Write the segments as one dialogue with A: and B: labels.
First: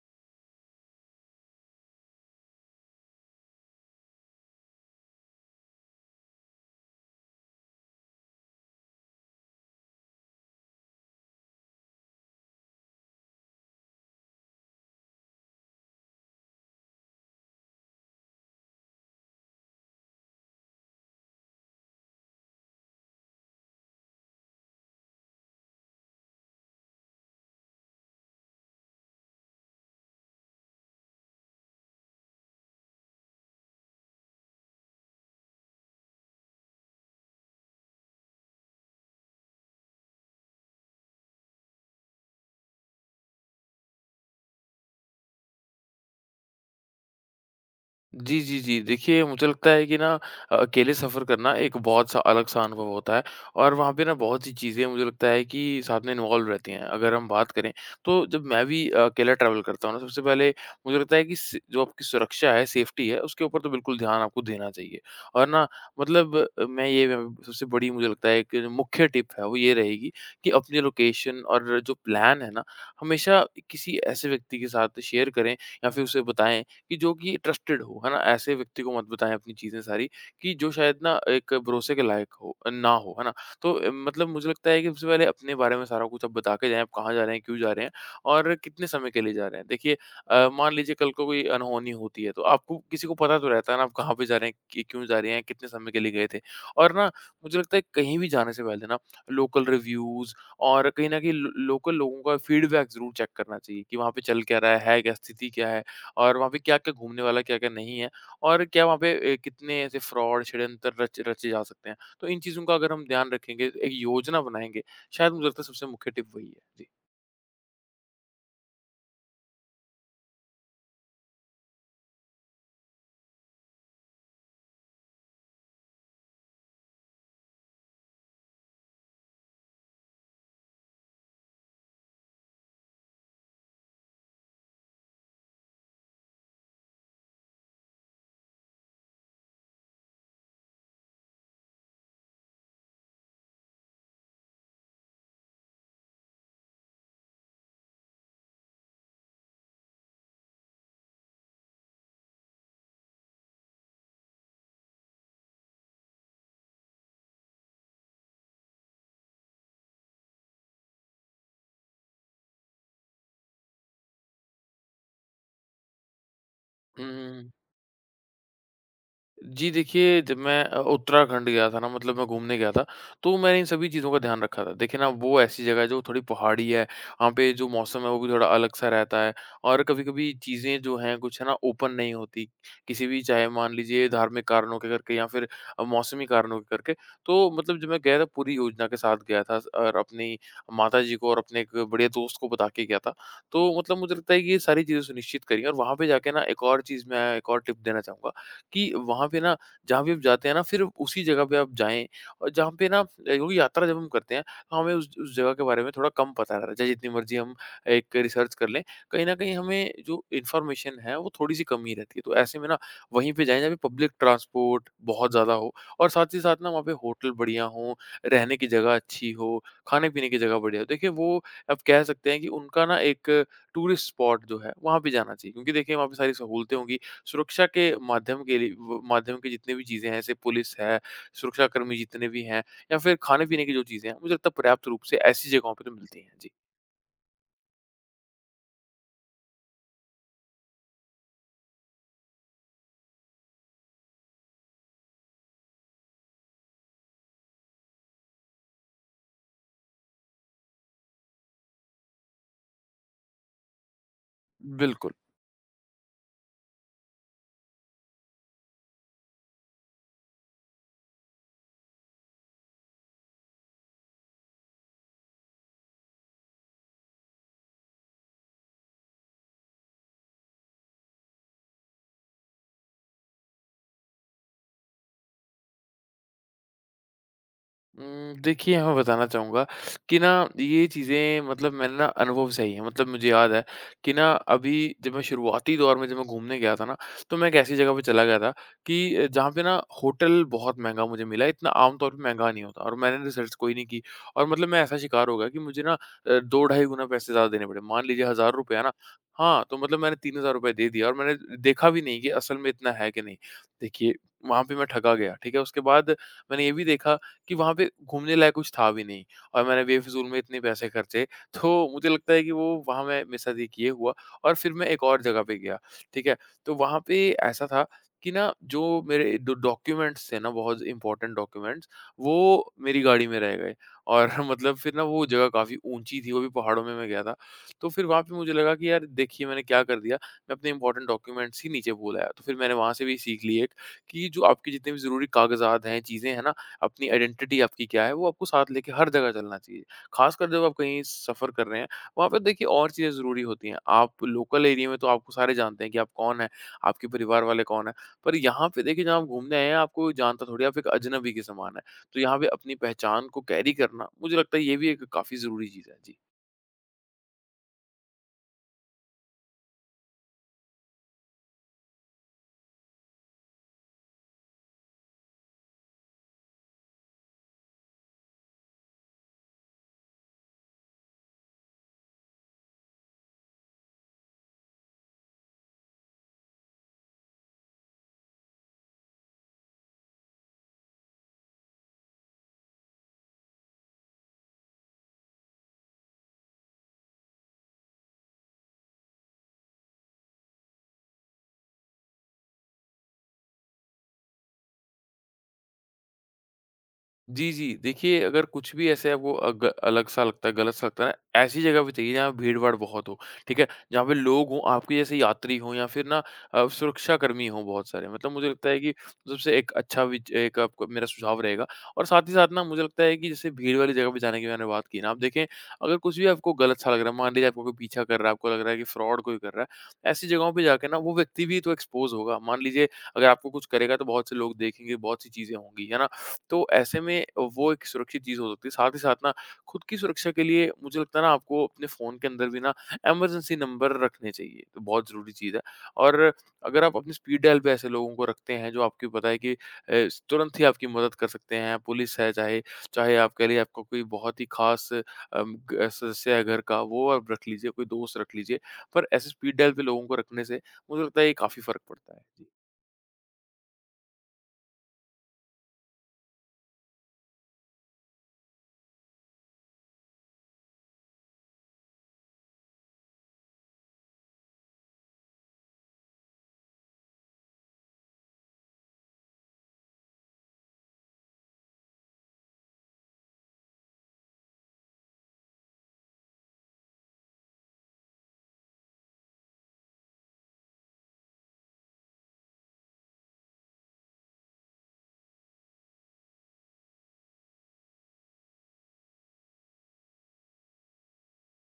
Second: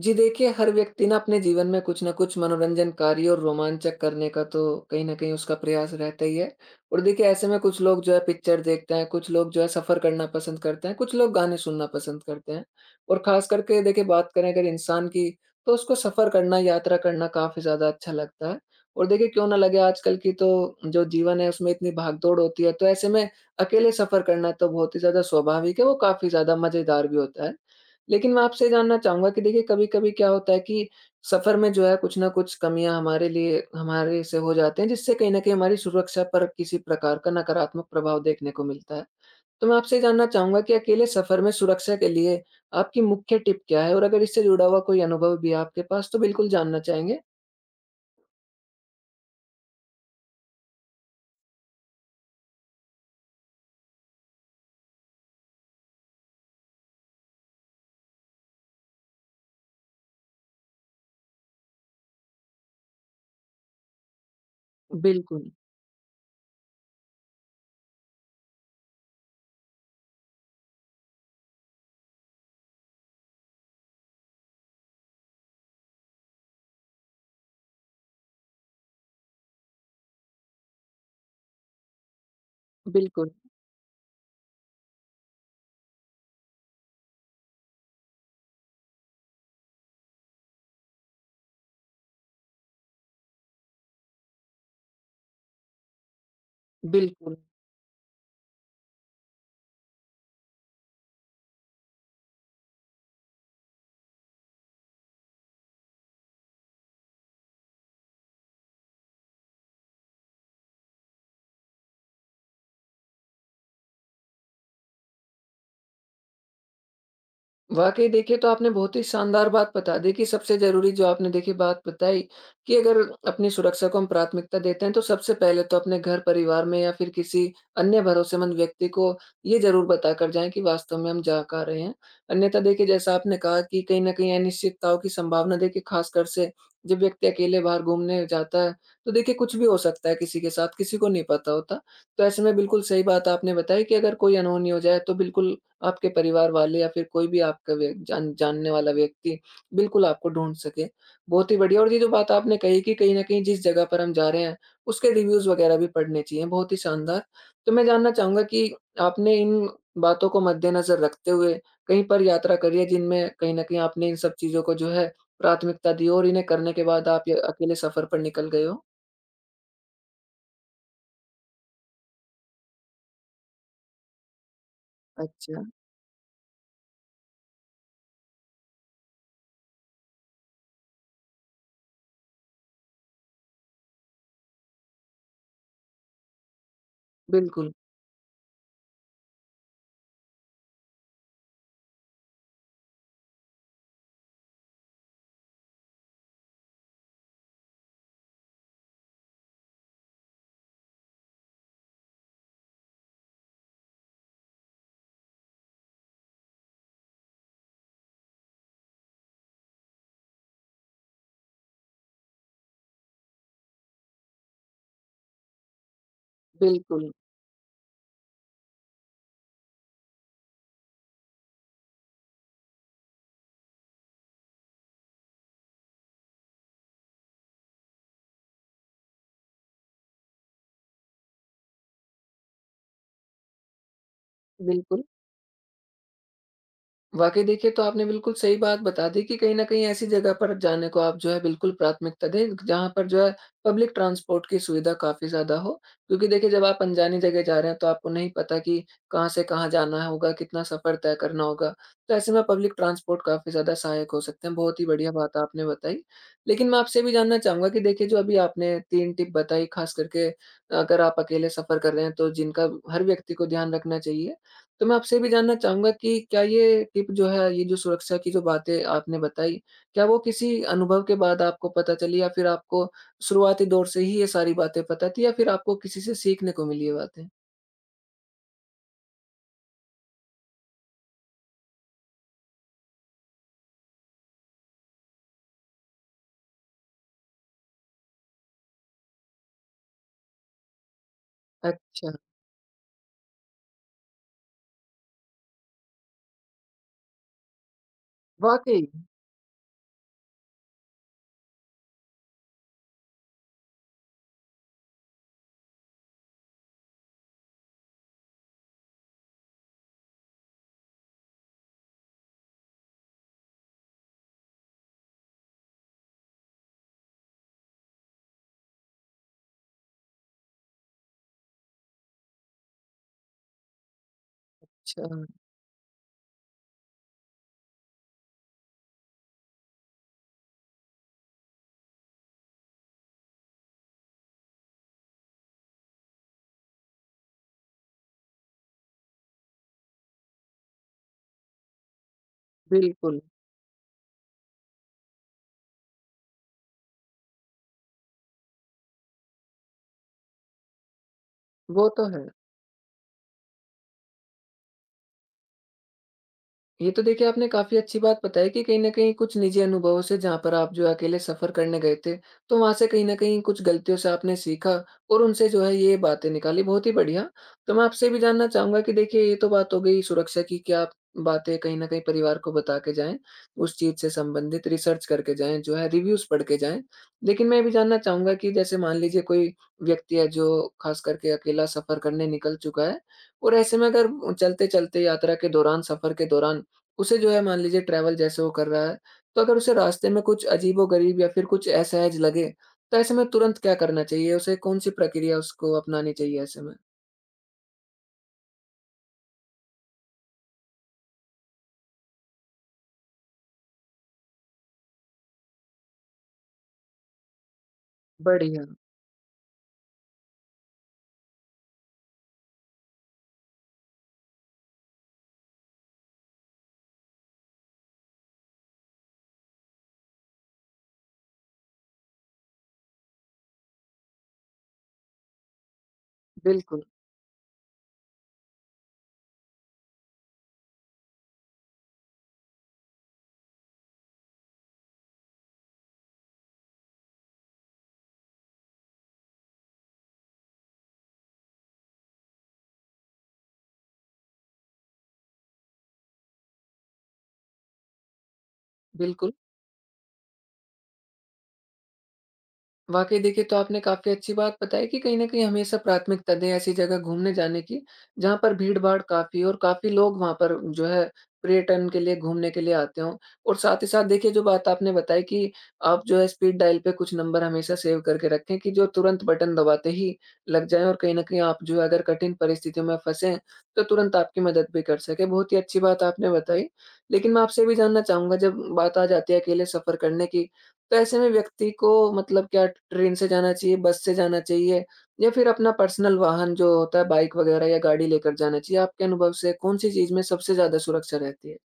A: जी देखिए, हर व्यक्ति ना अपने जीवन में कुछ न कुछ मनोरंजनकारी और रोमांचक करने का तो कहीं न कहीं उसका प्रयास रहता ही है। और देखिए ऐसे में कुछ लोग जो है पिक्चर देखते हैं, कुछ लोग जो है सफ़र करना पसंद करते हैं, कुछ लोग गाने सुनना पसंद करते हैं। और ख़ास करके देखिए बात करें अगर इंसान की तो उसको सफ़र करना, यात्रा करना काफ़ी ज़्यादा अच्छा लगता है। और देखिए क्यों ना लगे आजकल की तो जो जीवन है उसमें इतनी भाग-दौड़ होती है, तो ऐसे में अकेले सफ़र करना तो बहुत ही ज़्यादा स्वाभाविक है, वो काफ़ी ज़्यादा मज़ेदार भी होता है। लेकिन मैं आपसे जानना चाहूँगा कि देखिए कभी-कभी क्या होता है कि सफ़र में जो है कुछ न कुछ कमियाँ हमारे लिए हमारे से हो जाते हैं जिससे कहीं न कहीं हमारी सुरक्षा पर किसी प्रकार का नकारात्मक प्रभाव देखने को मिलता है। तो मैं आपसे जानना चाहूँगा कि अकेले सफ़र में सुरक्षा के लिए आपकी मुख्य टिप क्या है? और अगर इससे जुड़ा हुआ कोई अनुभव भी है आपके पास तो बिल्कुल जानना चाहेंगे?
B: जी, जी, जी। देखिए, मुझे लगता है कि ना अकेले सफ़र करना एक बहुत सा अलग-सा अनुभव होता है और वहाँ पे ना बहुत सी चीज़ें मुझे लगता है कि साथ में इन्वॉल्व रहती हैं। अगर हम बात करें, तो जब मैं भी अकेला ट्रैवल करता हूँ ना, सबसे पहले मुझे लगता है कि स जो आपकी सुरक्षा है, सेफ्टी है, उसके ऊपर तो बिल्कुल ध्यान आपको देना चाहिए। और
A: बिल्कुल,
B: ना मतलब मैं ये सबसे बड़ी मुझे लगता है एक मुख्य टिप है, वो ये रहेगी कि अपनी लोकेशन और जो प्लान है ना, हमेशा किसी ऐसे व्यक्ति के साथ शेयर करें या फिर उसे बताएँ कि जो कि ट्रस्टेड हो, है ना? ऐसे व्यक्ति को मत बताएँ अपनी चीज़ें सारी कि जो शायद ना एक भरोसे के लायक हो ना हो, है
A: बिल्कुल,
B: ना? तो मतलब मुझे लगता है कि सबसे पहले अपने बारे में सारा कुछ आप बता के जाएँ, आप कहाँ जा रहे हैं, क्यों जा रहे हैं और कितने समय के लिए जा रहे हैं। देखिए मान लीजिए कल को कोई अनहोनी होती है, तो आपको किसी को पता तो रहता है ना आप कहाँ पे जा रहे हैं, कि क्यों जा रहे हैं, कितने समय के लिए गए थे। और ना
A: बिल्कुल।
B: मुझे लगता है कहीं भी जाने से पहले ना लोकल रिव्यूज़ और कहीं न कहीं लो लोकल लोगों का फीडबैक ज़रूर चेक करना चाहिए कि वहाँ पे चल क्या रहा है क्या, स्थिति क्या है? और वहाँ पे क्या-क्या घूमने वाला, क्या-क्या नहीं है? और क्या वहाँ पे कितने ऐसे फ्रॉड, षड्यंत्र रच रचे जा सकते हैं? तो इन चीज़ों का अगर हम ध्यान रखेंगे, एक योजना बनाएँगे, शायद मुझे लगता है सबसे मुख्य टिप वही है। जी।
A: वाक़ई देखिए, तो आपने बहुत ही शानदार बात बता दी कि सबसे ज़रूरी जो आपने देखिए बात बताई कि अगर अपनी सुरक्षा को हम प्राथमिकता देते हैं, तो सबसे पहले तो अपने घर परिवार में या फिर किसी अन्य भरोसेमंद व्यक्ति को ये ज़रूर बताकर जाएँ कि वास्तव में हम जा कहाँ रहे हैं। अन्यथा देखिए जैसा आपने कहा कि कहीं न कहीं अनिश्चितताओं की संभावना देखिए ख़ासकर से जब व्यक्ति अकेले बाहर घूमने जाता है, तो देखिए कुछ भी हो सकता है किसी के साथ, किसी को नहीं पता होता। तो ऐसे में बिल्कुल सही बात आपने बताई कि अगर कोई अनहोनी हो जाए तो बिल्कुल आपके परिवार वाले या फिर कोई भी आपका व्य जान जानने वाला व्यक्ति बिल्कुल आपको ढूँढ सके। बहुत ही बढ़िया और ये जो बात आपने कही कि कहीं न कहीं जिस जगह पर हम जा रहे हैं, उसके रिव्यूज़ वग़ैरह भी पढ़ने चाहिए, बहुत ही शानदार। तो मैं जानना चाहूँगा कि आपने इन बातों को मद्देनज़र रखते हुए कहीं पर यात्रा करी है जिनमें कहीं न कहीं आपने इन सब चीज़ों को जो है प्राथमिकता दी हो और इन्हें करने के
B: हुँ,
A: बाद आप
B: हुँ,
A: य
B: हुँ।
A: अकेले सफ़र पर निकल गए हो?
B: जी देखिए, जब मैं उत्तराखंड गया था ना मतलब मैं घूमने गया था, तो मैंने इन सभी चीज़ों का ध्यान रखा था। देखिए ना वो ऐसी
A: अच्छा,
B: जगह है जो थोड़ी पहाड़ी है, वहाँ पे जो मौसम है वो भी थोड़ा अलग-सा रहता है और कभी-कभी चीज़ें जो हैं कुछ है ना ओपन नहीं होती, किसी भी चाहे मान लीजिए धार्मिक कारणों के करके या फिर मौसमी कारणों के करके। तो
A: बिल्कुल,
B: मतलब जब मैं गया था पूरी योजना के साथ गया था और अपनी माताजी को और अपने एक बढ़िया दोस्त को बता के गया था। तो मतलब मुझे लगता है कि ये सारी चीज़ें सुनिश्चित करी और वहाँ पे जाके ना एक और चीज़ मैं एक और टिप देना चाहूँगा कि वहाँ पे ना जहाँ भी आप जाते हैं ना फिर उसी जगह पे आप जाएँ और जहाँ पे ना क्योंकि यात्रा जब हम करते हैं तो हमें उस जगह के बारे में थोड़ा कम पता रहता है। चाहे जितनी मर्ज़ी हम एक रिसर्च कर लें, कहीं न कहीं हमें जो इन्फॉर्मेशन है वो थोड़ी-सी कम ही रहती है। तो ऐसे में ना वहीं पे जाएँ जहाँ पे पब्लिक ट्रांसपोर्ट बहुत ज़्यादा हो और साथ ही साथ ना वहाँ पे
A: बिल्कुल,
B: होटल बढ़िया हों, रहने की जगह अच्छी हो, खाने-पीने की जगह बढ़िया हो। देखिए वो आप कह सकते हैं कि उनका ना एक टूरिस्ट स्पॉट जो है वहाँ पे जाना चाहिए क्योंकि देखिए वहाँ पे सारी सहूलतें होंगी। सुरक्षा के माध्यम के लिए व माध्यम के जितने भी चीज़ें हैं, जैसे पुलिस है, सुरक्षाकर्मी जितने भी हैं या फिर खाने-पीने की जो चीज़ें हैं, मुझे लगता है पर्याप्त रूप
A: बिल्कुल।
B: से ऐसी जगहों पे तो मिलती हैं। जी।
A: वाक़ई देखिए, तो आपने बिल्कुल सही बात बता दी कि कहीं न कहीं ऐसी जगह पर जाने को आप जो है बिल्कुल प्राथमिकता दें, जहाँ पर जो है पब्लिक ट्रांसपोर्ट की सुविधा काफ़ी ज़्यादा हो। क्योंकि देखिए, जब आप अनजानी जगह जा रहे हैं तो आपको नहीं पता कि कहाँ से कहाँ जाना होगा, कितना सफ़र तय करना होगा। तो ऐसे में पब्लिक ट्रांसपोर्ट काफ़ी ज़्यादा सहायक हो सकते हैं, बहुत ही
B: बिल्कुल।
A: बढ़िया बात आपने बताई। लेकिन मैं आपसे ये भी जानना चाहूँगा कि देखिए, जो अभी आपने 3 टिप बताई ख़ास करके अगर आप अकेले सफ़र कर रहे हैं तो जिनका हर व्यक्ति को ध्यान रखना चाहिए। तो मैं आपसे भी जानना चाहूँगा कि क्या ये टिप जो है, ये जो सुरक्षा की जो बातें आपने बताई, क्या वो किसी अनुभव के बाद आपको पता चली या फिर आपको शुरुआती दौर से ही ये सारी बातें पता थी या फिर आपको किसी से सीखने को मिली ये बातें?
B: देखिए मैं बताना चाहूँगा कि ना ये चीज़ें मतलब मैंने ना अनुभव से ही है। मतलब मुझे याद है कि ना अभी जब मैं शुरुआती दौर में जब मैं घूमने गया था ना, तो मैं एक ऐसी जगह पे चला गया था कि जहाँ पे ना होटल बहुत महँगा मुझे मिला, इतना आम तौर
A: अच्छा,
B: पे महँगा नहीं होता और मैंने रिसर्च कोई नहीं की और मतलब मैं ऐसा शिकार हो गया कि मुझे ना 2 ढाई गुना पैसे ज़्यादा देने पड़े। मान लीजिए ₹1000 है
A: वाक़ई!
B: ना। हाँ, तो मतलब मैंने ₹3000 दे दिया और मैंने देखा भी नहीं कि असल में इतना है कि नहीं। देखिए, वहाँ पे मैं ठगा गया, ठीक है? उसके बाद मैंने ये भी देखा कि वहाँ पे घूमने लायक कुछ था भी नहीं और मैंने बेफ़िज़ूल में इतने पैसे खर्चे। तो मुझे लगता है कि वो वहाँ मैं मिसअदीक ये हुआ और फिर मैं एक और जगह पे गया, ठीक है? तो वहाँ पे ऐसा था कि ना जो मेरे डॉ डॉक्यूमेंट्स थे ना बहुत इम्पोर्टेंट डॉक्यूमेंट्स, वो मेरी गाड़ी में रह गए और मतलब फिर ना
A: अच्छा,
B: वो जगह काफ़ी ऊँची थी, वो भी पहाड़ों में मैं गया था। तो फिर वहाँ पे मुझे लगा कि यार देखिए मैंने क्या कर दिया, मैं अपने इम्पोर्टेंट डॉक्यूमेंट्स ही नीचे भूल आया। तो फिर मैंने वहाँ से भी सीख ली एक कि जो आपके जितने भी ज़रूरी कागज़ात हैं, चीज़ें हैं ना, अपनी आइडेंटिटी आपकी क्या है वो आपको साथ लेके हर जगह चलना चाहिए। ख़ासकर जब आप कहीं सफ़र कर रहे हैं, वहाँ पे देखिए और चीज़ें
A: बिल्कुल,
B: ज़रूरी होती हैं। आप लोकल एरिया में तो आपको सारे जानते हैं कि आप कौन हैं, आपके परिवार वाले कौन हैं। पर यहाँ पे देखिए जहाँ आप घूमने आए हैं आपको जानता थोड़ी है, आप एक अजनबी के समान हैं।
A: वो तो
B: तो
A: है।
B: यहाँ पे अपनी पहचान को कैरी करना मुझे लगता है ये भी एक काफ़ी ज़रूरी चीज़ है। जी।
A: ये तो देखिए आपने काफ़ी अच्छी बात बताई कि कहीं न कहीं कुछ निजी अनुभवों से जहाँ पर आप जो है अकेले सफ़र करने गए थे, तो वहाँ से कहीं न कहीं कुछ गलतियों से आपने सीखा और उनसे जो है ये बातें निकाली, बहुत ही बढ़िया। तो मैं आपसे भी जानना चाहूँगा कि देखिए ये तो बात हो गई सुरक्षा की कि आप बातें कहीं न कहीं परिवार को बता के जाएँ, उस चीज़ से संबंधित रिसर्च करके जाएँ, जो है रिव्यूज़ पढ़ के जाएँ। लेकिन मैं ये भी जानना चाहूँगा कि जैसे मान लीजिए कोई व्यक्ति है जो ख़ास करके अकेला सफ़र करने निकल चुका है और ऐसे में अगर चलते-चलते यात्रा के दौरान, सफ़र के दौरान उसे जो है मान लीजिए ट्रैवल जैसे वो कर रहा है, तो अगर उसे रास्ते में कुछ अजीबो-गरीब या फिर कुछ असहज लगे, तो ऐसे में तुरंत क्या करना चाहिए? उसे कौन-सी प्रक्रिया उसको अपनानी चाहिए ऐसे में?
B: जी, जी। देखिए, अगर कुछ भी ऐसे आपको अग अलग-सा लगता है, गलत-सा लगता है ना, ऐसी जगह पे चाहिए जहाँ भीड़-भाड़ बहुत हो, ठीक है? जहाँ पे लोग हों, आपके जैसे यात्री हों या फिर ना सुरक्षाकर्मी हों बहुत सारे। मतलब मुझे
A: बढ़िया,
B: लगता है कि सबसे एक अच्छा विच एक आपको मेरा सुझाव रहेगा और साथ ही साथ ना मुझे लगता है कि जैसे भीड़ वाली जगह पे जाने की मैंने बात की ना, आप देखें अगर कुछ भी आपको गलत-सा लग रहा है, मान लीजिए आपको कोई पीछा कर रहा है, आपको लग रहा है कि फ्रॉड कोई कर रहा है, ऐसी जगहों पे जाके ना वो व्यक्ति भी तो एक्सपोज़ होगा। मान लीजिए अगर आपको कुछ करेगा तो बहुत से लोग देखेंगे, बहुत सी चीज़ें होंगी, है ना? तो
A: बिल्कुल,
B: ऐसे में वो एक सुरक्षित चीज़ हो सकती है। साथ ही साथ ना खुद की सुरक्षा के लिए मुझे लगता है ना आपको अपने फ़ोन के अंदर भी ना इमरजेंसी नंबर रखने चाहिए, तो बहुत ज़रूरी चीज़ है। और अगर आप अपनी स्पीड डायल पे ऐसे लोगों को रखते हैं जो आपको पता है कि तुरंत ही आपकी मदद कर सकते हैं, पुलिस है चाहे चाहे आपके लिए आपका कोई बहुत ही ख़ास ग सदस्य है घर का वो आप रख लीजिए, कोई दोस्त रख लीजिए। पर ऐसे
A: बिल्कुल।
B: स्पीड डायल पे लोगों को रखने से मुझे लगता है ये काफ़ी फ़र्क पड़ता है।
A: वाक़ई देखिए, तो आपने काफ़ी अच्छी बात बताई कि कहीं न कहीं हमेशा प्राथमिकता दें ऐसी जगह घूमने जाने की, जहाँ पर भीड़-भाड़ काफ़ी हो और काफ़ी लोग वहाँ पर जो है पर्यटन के लिए, घूमने के लिए आते हों। और साथ ही साथ देखिए, जो बात आपने बताई कि आप जो है स्पीड डायल पे कुछ नंबर हमेशा सेव करके रखें कि जो तुरंत बटन दबाते ही लग जाएँ और कहीं न कहीं आप जो है अगर कठिन परिस्थितियों में फँसें, तो तुरंत आपकी मदद भी कर सकें। बहुत ही अच्छी बात आपने बताई। लेकिन मैं आपसे ये भी जानना चाहूँगा जब बात आ जाती है अकेले सफ़र करने की तो ऐसे में व्यक्ति को मतलब क्या ट्रेन से जाना चाहिए, बस से जाना चाहिए या फिर अपना पर्सनल वाहन जो होता है बाइक वगैरह या गाड़ी लेकर जाना चाहिए? आपके अनुभव से कौन-सी चीज़ में सबसे ज़्यादा सुरक्षा रहती है?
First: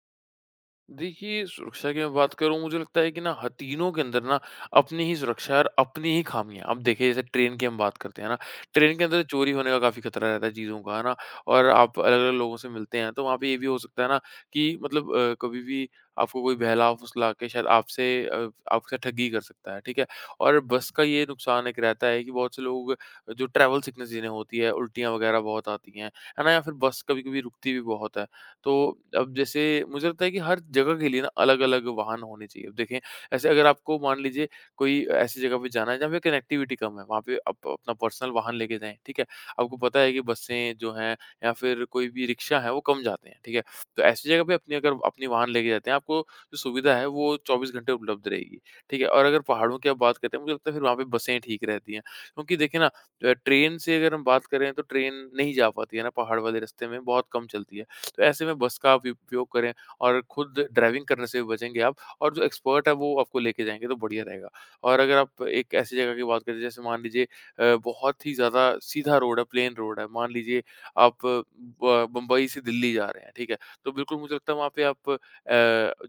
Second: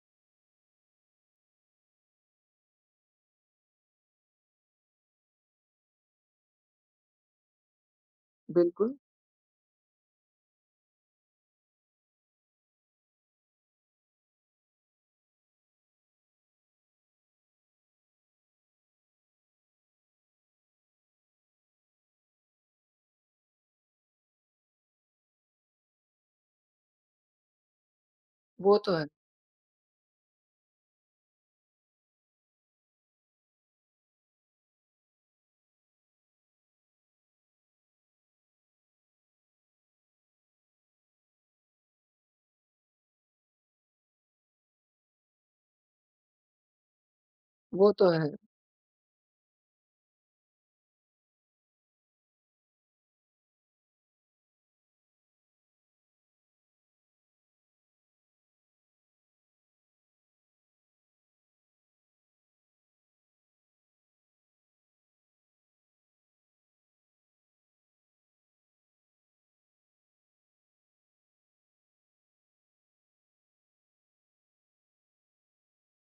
B: देखिए, सुरक्षा की मैं बात करूँ मुझे लगता है कि ना ह तीनों के अंदर ना अपनी ही सुरक्षा और अपनी ही ख़ामियाँ अब देखिए जैसे ट्रेन की हम बात करते हैं ना,
A: बिल्कुल,
B: ट्रेन के अंदर चोरी होने का काफ़ी ख़तरा रहता है चीज़ों का, है ना? और आप अलग-अलग लोगों से मिलते हैं तो वहाँ पे ये भी हो सकता है ना कि मतलब कभी भी आपको कोई बहला-फुसला के शायद आपसे ठगी कर सकता है, ठीक है? और बस का ये नुकसान एक रहता है कि बहुत से लोग जो ट्रैवल सिकनेस जिन्हें होती है, उल्टियाँ वग़ैरह बहुत आती हैं, है ना? या फिर बस कभी-कभी रुकती भी बहुत है।
A: वो
B: तो
A: तो है।
B: अब जैसे मुझे लगता है कि हर जगह के लिए ना अलग-अलग वाहन होने चाहिए। अब देखें ऐसे अगर आपको मान लीजिए कोई ऐसी जगह पे जाना है जहाँ पे कनेक्टिविटी कम है, वहाँ पे आप अपना पर्सनल वाहन लेके जाएँ, ठीक है? आपको पता है कि बसें जो हैं या फिर कोई भी रिक्शा है वो कम जाते हैं, ठीक है? तो ऐसी जगह पे अपनी अगर अपनी वाहन लेके जाते हैं आपको जो सुविधा है वो 24
A: वो
B: घंटे
A: तो
B: उपलब्ध
A: है,
B: रहेगी, ठीक है? और अगर पहाड़ों की आप बात करते हैं मुझे लगता है फिर वहाँ पे बसें ठीक रहती हैं। क्योंकि देखिए ना ट्रेन से अगर हम बात करें तो ट्रेन नहीं जा पाती है ना पहाड़ वाले रास्ते में, बहुत कम चलती है। तो ऐसे में बस का आप उपयोग करें और खुद ड्राइविंग करने से भी बचेंगे आप और जो एक्सपर्ट है वो आपको लेके जाएँगे तो बढ़िया रहेगा। और अगर आप एक ऐसी जगह की बात करें जैसे मान लीजिए बहुत ही ज़्यादा सीधा रोड है, प्लेन रोड है, मान लीजिए आप ब बम्बई से दिल्ली जा रहे हैं, ठीक है? तो बिल्कुल मुझे लगता है वहाँ पे आप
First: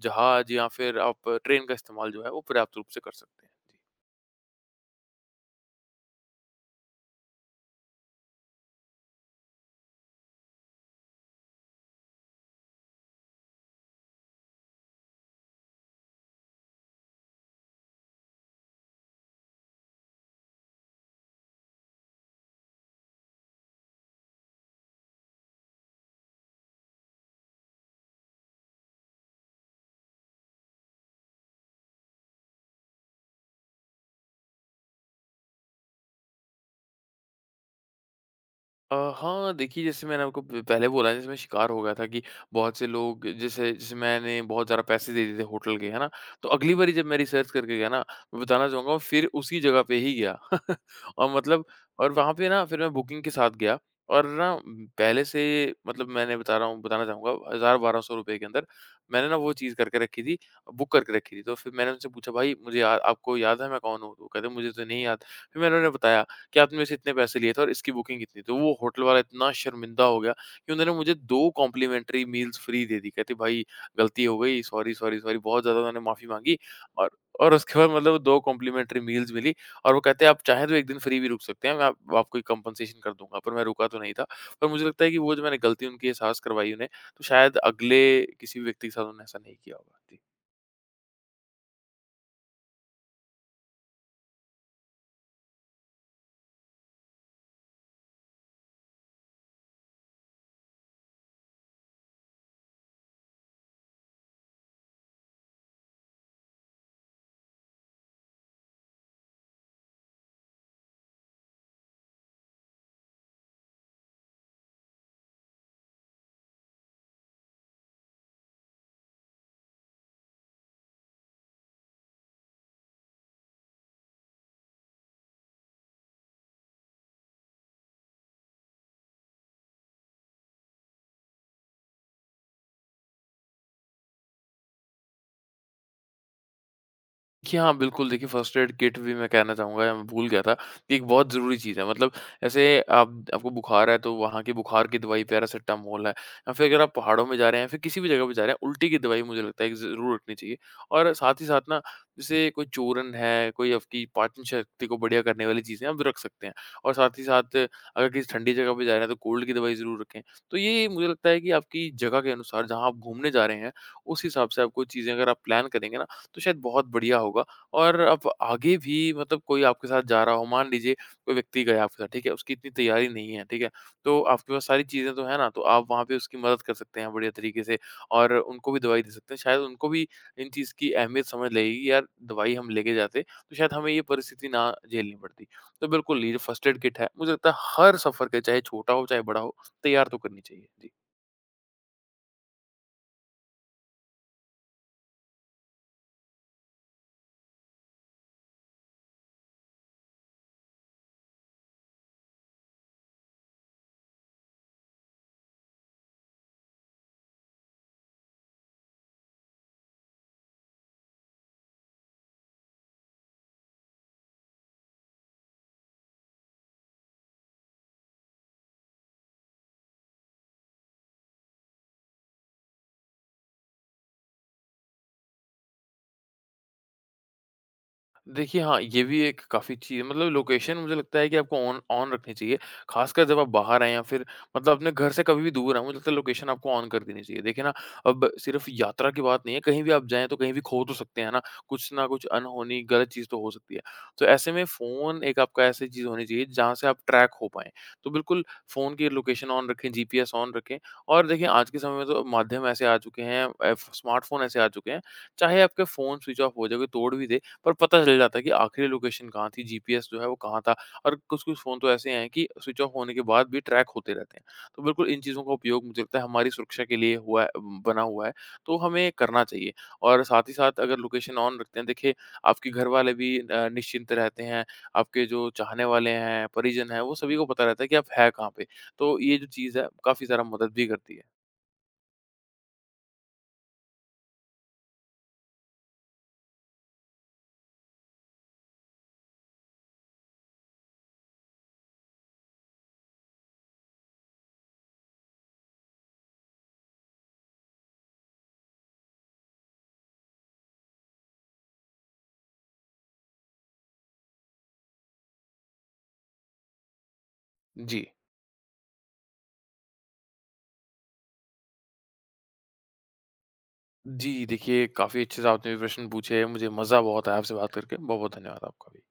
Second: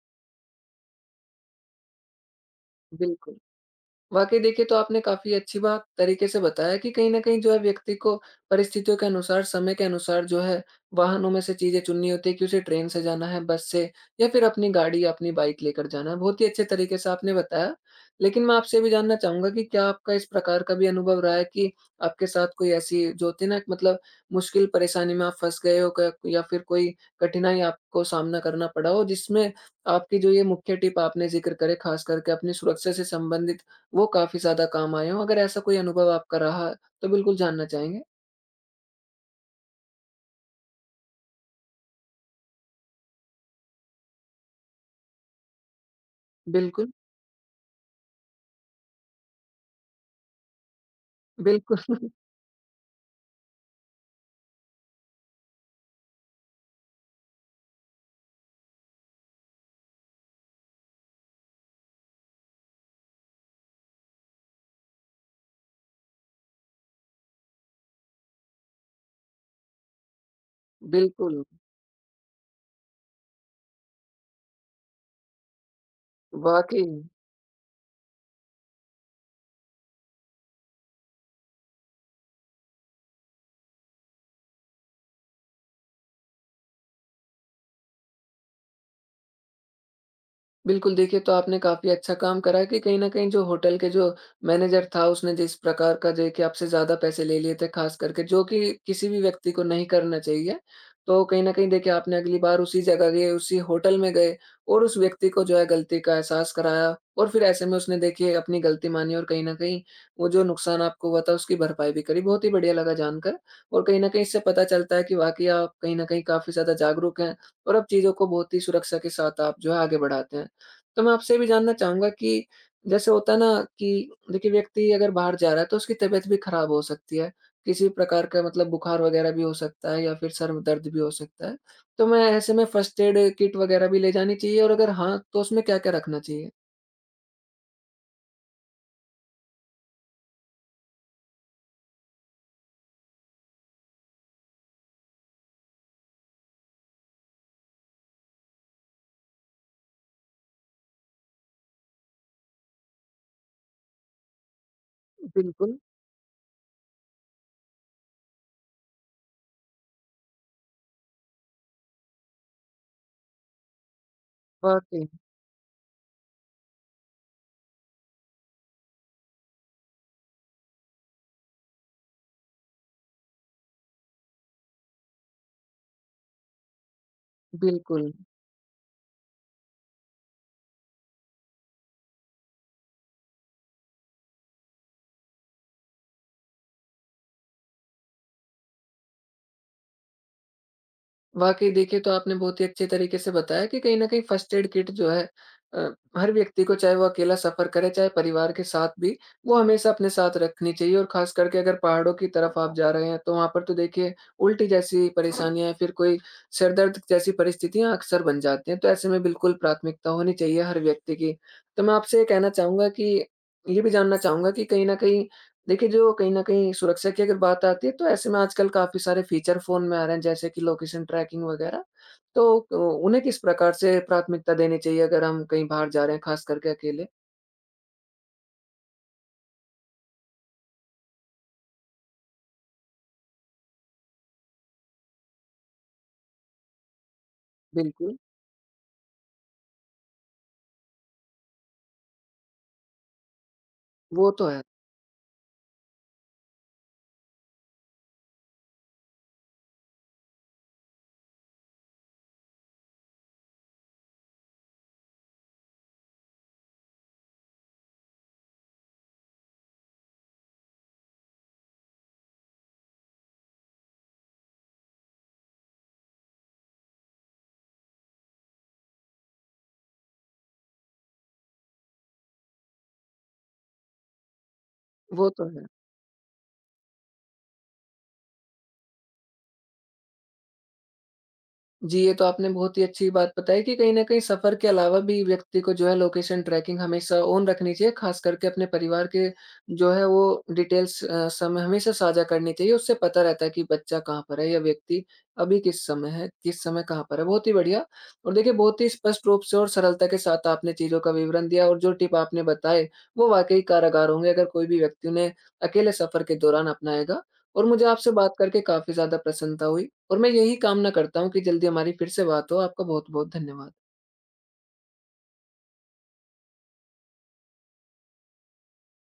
B: जहाज या फिर आप ट्रेन का इस्तेमाल जो है वो पर्याप्त रूप से कर
A: बिल्कुल।
B: सकते हैं। जी।
A: वाक़ई देखिए, तो आपने काफ़ी अच्छी बात तरीके से बताया कि कहीं न कहीं जो है व्यक्ति को परिस्थितियों के अनुसार, समय के अनुसार जो है वाहनों में से चीज़ें चुननी होती है कि उसे ट्रेन से जाना है, बस से या फिर अपनी गाड़ी या अपनी बाइक लेकर जाना है। बहुत ही अच्छे तरीके से आपने बताया। लेकिन मैं आपसे ये भी जानना चाहूँगा कि क्या आपका इस प्रकार का भी अनुभव रहा है कि आपके साथ कोई ऐसी जो होती है ना मतलब मुश्किल परेशानी में आप फँस गए हो क या फिर कोई कठिनाई आपको सामना करना पड़ा हो जिसमें आपकी जो ये मुख्य टिप आपने ज़िक्र करे ख़ास करके अपनी सुरक्षा से संबंधित वो काफ़ी ज़्यादा काम आए हों। अगर ऐसा कोई अनुभव आपका रहा, तो बिल्कुल जानना चाहेंगे?
B: हाँ, देखिए, जैसे मैंने आपको प पहले बोला, जैसे मैं शिकार हो गया था कि बहुत से लोग, जैसे जैसे मैंने बहुत ज़्यादा पैसे दे दिए थे होटल के, है ना? तो अगली
A: बिल्कुल,
B: बारी जब मैं रिसर्च करके गया ना, मैं बताना चाहूँगा, फिर उसी जगह पे ही गया और मतलब,
A: बिल्कुल,
B: और वहाँ पे ना फिर मैं बुकिंग के साथ गया, और पहले से मतलब मैंने बता रहा हूँ बताना चाहूँगा, ₹1000-1200 के अंदर मैंने ना वो चीज़ करके रखी थी, बुक करके रखी थी। तो फिर मैंने उनसे पूछा, "भाई, मुझे या आपको याद है मैं कौन हूँ?" तो कहते, "मुझे तो नहीं याद।" फिर मैंने उन्हें बताया कि आपने मेरे से इतने पैसे लिए थे और इसकी बुकिंग इतनी, तो वो होटल वाला इतना शर्मिंदा हो गया कि उन्होंने मुझे
A: बिल्कुल,
B: 2 कॉम्प्लीमेंट्री मील्स फ्री दे दी। कहते, भाई गलती हो गई, सॉरी, सॉरी, सॉरी, बहुत ज़्यादा उन्होंने माफ़ी माँगी।
A: वाक़ई।
B: और और उसके बाद मतलब 2 कॉम्प्लीमेंट्री मील्स मिली, और वो कहते हैं आप चाहें तो 1 दिन फ्री भी रुक सकते हैं, मैं आप आपको एक कंपनसेशन कर दूँगा। पर मैं रुका तो नहीं था। पर मुझे लगता है कि वो जो मैंने गलती उनकी एहसास करवाई उन्हें, तो शायद अगले किसी भी व्यक्ति के साथ उन्होंने ऐसा नहीं किया होगा। जी।
A: बिल्कुल, देखिए तो आपने काफ़ी अच्छा काम करा कि कहीं न कहीं जो होटल के जो मैनेजर था उसने जिस प्रकार का देखिए आपसे ज़्यादा पैसे ले लिए थे ख़ास करके जो कि किसी भी व्यक्ति को नहीं करना चाहिए। तो कहीं न कहीं देखिए आपने अगली बार उसी जगह गए, उसी होटल में गए और उस व्यक्ति को जो है गलती का एहसास कराया और फिर ऐसे में उसने देखिए अपनी गलती मानी और कहीं न कहीं वो जो नुकसान आपको हुआ था उसकी भरपाई भी करी। बहुत ही बढ़िया लगा जानकर और कहीं न कहीं इससे पता चलता है कि वाक़ई आप कहीं न कहीं काफ़ी ज़्यादा जागरूक हैं और अब चीज़ों को बहुत ही सुरक्षा के साथ आप जो है आगे बढ़ाते हैं। तो मैं आपसे ये भी जानना चाहूँगा कि जैसे होता है ना कि देखिए व्यक्ति अगर बाहर जा रहा है तो उसकी तबीयत भी खराब हो सकती है। किसी प्रकार का मतलब बुखार वग़ैरह भी हो सकता है या फिर सर में दर्द भी हो सकता है। तो मैं ऐसे में फर्स्ट एड किट वग़ैरह भी ले जानी चाहिए और अगर हाँ, तो उसमें क्या-क्या रखना चाहिए?
B: कि हाँ, बिल्कुल, देखिए, फ़र्स्ट एड किट भी मैं कहना चाहूँगा, या मैं भूल गया था कि एक बहुत ज़रूरी चीज़ है। मतलब, ऐसे आप आपको बुखार है तो वहाँ की बुखार की दवाई पैरासिटामोल है, या फिर अगर आप पहाड़ों में जा रहे हैं या फिर किसी भी जगह पे जा रहे हैं, उल्टी की दवाई मुझे लगता है कि ज़रूर रखनी चाहिए। और साथ ही साथ ना, जैसे कोई चूर्ण है, कोई आपकी पाचन शक्ति को बढ़िया करने वाली
A: बिल्कुल,
B: चीज़ें आप रख सकते हैं। और साथ ही साथ, अगर किसी ठंडी जगह पे जा रहे हैं, तो कोल्ड की दवाई ज़रूर रखें। तो ये मुझे लगता है कि आपकी जगह के अनुसार, जहाँ आप घूमने जा रहे हैं, उस हिसाब से आपको
A: वाक़ई,
B: चीज़ें अगर आप प्लान करेंगे ना, तो शायद बहुत बढ़िया होगा। और अब आगे भी मतलब कोई आपके साथ जा रहा हो, मान लीजिए कोई व्यक्ति गया आपके साथ, ठीक है, उसकी इतनी तैयारी नहीं है, ठीक है, तो आपके पास सारी चीज़ें तो है ना, तो आप वहाँ पे उसकी मदद कर सकते हैं बढ़िया तरीके से।
A: बिल्कुल।
B: और उनको भी दवाई दे सकते हैं, शायद उनको भी इन चीज़ की अहमियत समझ लगेगी, यार दवाई हम लेके जाते तो शायद हमें ये परिस्थिति ना झेलनी पड़ती। तो बिल्कुल, ये जो फर्स्ट एड किट है, मुझे लगता है हर सफ़र के, चाहे छोटा हो, चाहे बड़ा हो, तैयार तो करनी चाहिए जी।
A: वाक़ई देखिए, तो आपने बहुत ही अच्छे तरीके से बताया कि कहीं न कहीं फ़र्स्ट एड किट जो है अ, हर व्यक्ति को चाहे वो अकेला सफ़र करे, चाहे परिवार के साथ भी, वो हमेशा अपने साथ रखनी चाहिए और ख़ास करके अगर पहाड़ों की तरफ आप जा रहे हैं, तो वहाँ पर तो देखिए उल्टी जैसी परेशानियाँ या फिर कोई सिर दर्द जैसी परिस्थितियाँ अक्सर बन जाती हैं, तो ऐसे में बिल्कुल प्राथमिकता होनी चाहिए हर व्यक्ति की। तो मैं आपसे ये कहना चाहूँगा कि ये भी जानना चाहूँगा कि कहीं न कहीं देखिए, जो कहीं न कहीं सुरक्षा की अगर बात आती है, तो ऐसे में आजकल काफ़ी सारे फीचर फ़ोन में आ रहे हैं, जैसे कि लोकेशन ट्रैकिंग वगैरह। तो उन्हें किस प्रकार से प्राथमिकता देनी चाहिए अगर हम कहीं बाहर जा रहे हैं, ख़ास करके अकेले?
B: देखिए, हाँ, ये भी एक काफ़ी अच्छी, मतलब लोकेशन, मुझे लगता है कि आपको ऑन ऑन रखनी चाहिए। ख़ासकर जब आप बाहर आएँ या फिर मतलब अपने घर से कभी भी दूर आएँ, मुझे लगता है लोकेशन आपको ऑन कर देनी चाहिए। देखिए ना,
A: बिल्कुल,
B: अब सिर्फ़ यात्रा की बात नहीं है, कहीं भी आप जाएँ तो कहीं भी खो तो सकते हैं, है ना? कुछ ना कुछ अनहोनी, गलत चीज़ तो हो सकती है। तो
A: वो तो
B: ऐसे
A: है।
B: में फ़ोन एक आपका ऐसी चीज़ होनी चाहिए जहाँ से आप ट्रैक हो पाएँ। तो बिल्कुल, फ़ोन की लोकेशन ऑन रखें, जीपीएस ऑन रखें। और देखिए, आज के समय में तो माध्यम ऐसे आ चुके हैं, एफ स्मार्टफ़ोन ऐसे आ चुके हैं, चाहे आपके फ़ोन स्विच ऑफ हो जाए, कोई तोड़ भी दे, पर पता चल जाता है कि आखिरी लोकेशन कहाँ थी, जीपीएस जो है वो कहाँ था। और कुछ-कुछ फ़ोन तो ऐसे हैं कि स्विच ऑफ होने के बाद भी ट्रैक होते रहते हैं। तो बिल्कुल इन चीज़ों का उपयोग, मुझे लगता है, हमारी सुरक्षा के लिए हुआ है, बना हुआ है, तो हमें करना चाहिए। और साथ ही साथ अगर लोकेशन ऑन रखते हैं, देखिए आपके घर वाले भी निश्चिंत रहते हैं, आपके
A: वो तो
B: जो
A: है।
B: चाहने वाले हैं, परिजन हैं, वो सभी को पता रहता है कि आप हैं कहाँ पे। तो ये जो चीज़ है काफ़ी ज़्यादा मदद भी करती है।
A: जी, ये तो आपने बहुत ही अच्छी बात बताई कि कहीं न कहीं सफ़र के अलावा भी व्यक्ति को जो है लोकेशन ट्रैकिंग हमेशा ऑन रखनी चाहिए, ख़ास करके अपने परिवार के जो है वो डिटेल्स समय हमेशा साझा करनी चाहिए। उससे पता रहता है कि बच्चा कहाँ पर है या व्यक्ति अभी किस समय है, किस समय कहाँ पर है। बहुत ही बढ़िया और देखिए बहुत ही स्पष्ट रूप से और सरलता के साथ आपने चीज़ों का विवरण दिया और जो टिप आपने बताए, वो वाक़ई कारागार होंगे अगर कोई भी व्यक्ति उन्हें अकेले सफ़र के दौरान अपनाएगा। और मुझे
B: जी।
A: आपसे बात करके काफ़ी ज़्यादा प्रसन्नता हुई और मैं यही कामना करता हूँ कि जल्दी हमारी फिर से बात हो। आपका बहुत-बहुत धन्यवाद।
B: जी, देखिए, काफ़ी अच्छे से आपने भी प्रश्न पूछे, मुझे मज़ा बहुत आया आपसे बात करके। बहुत-बहुत धन्यवाद आपका भी।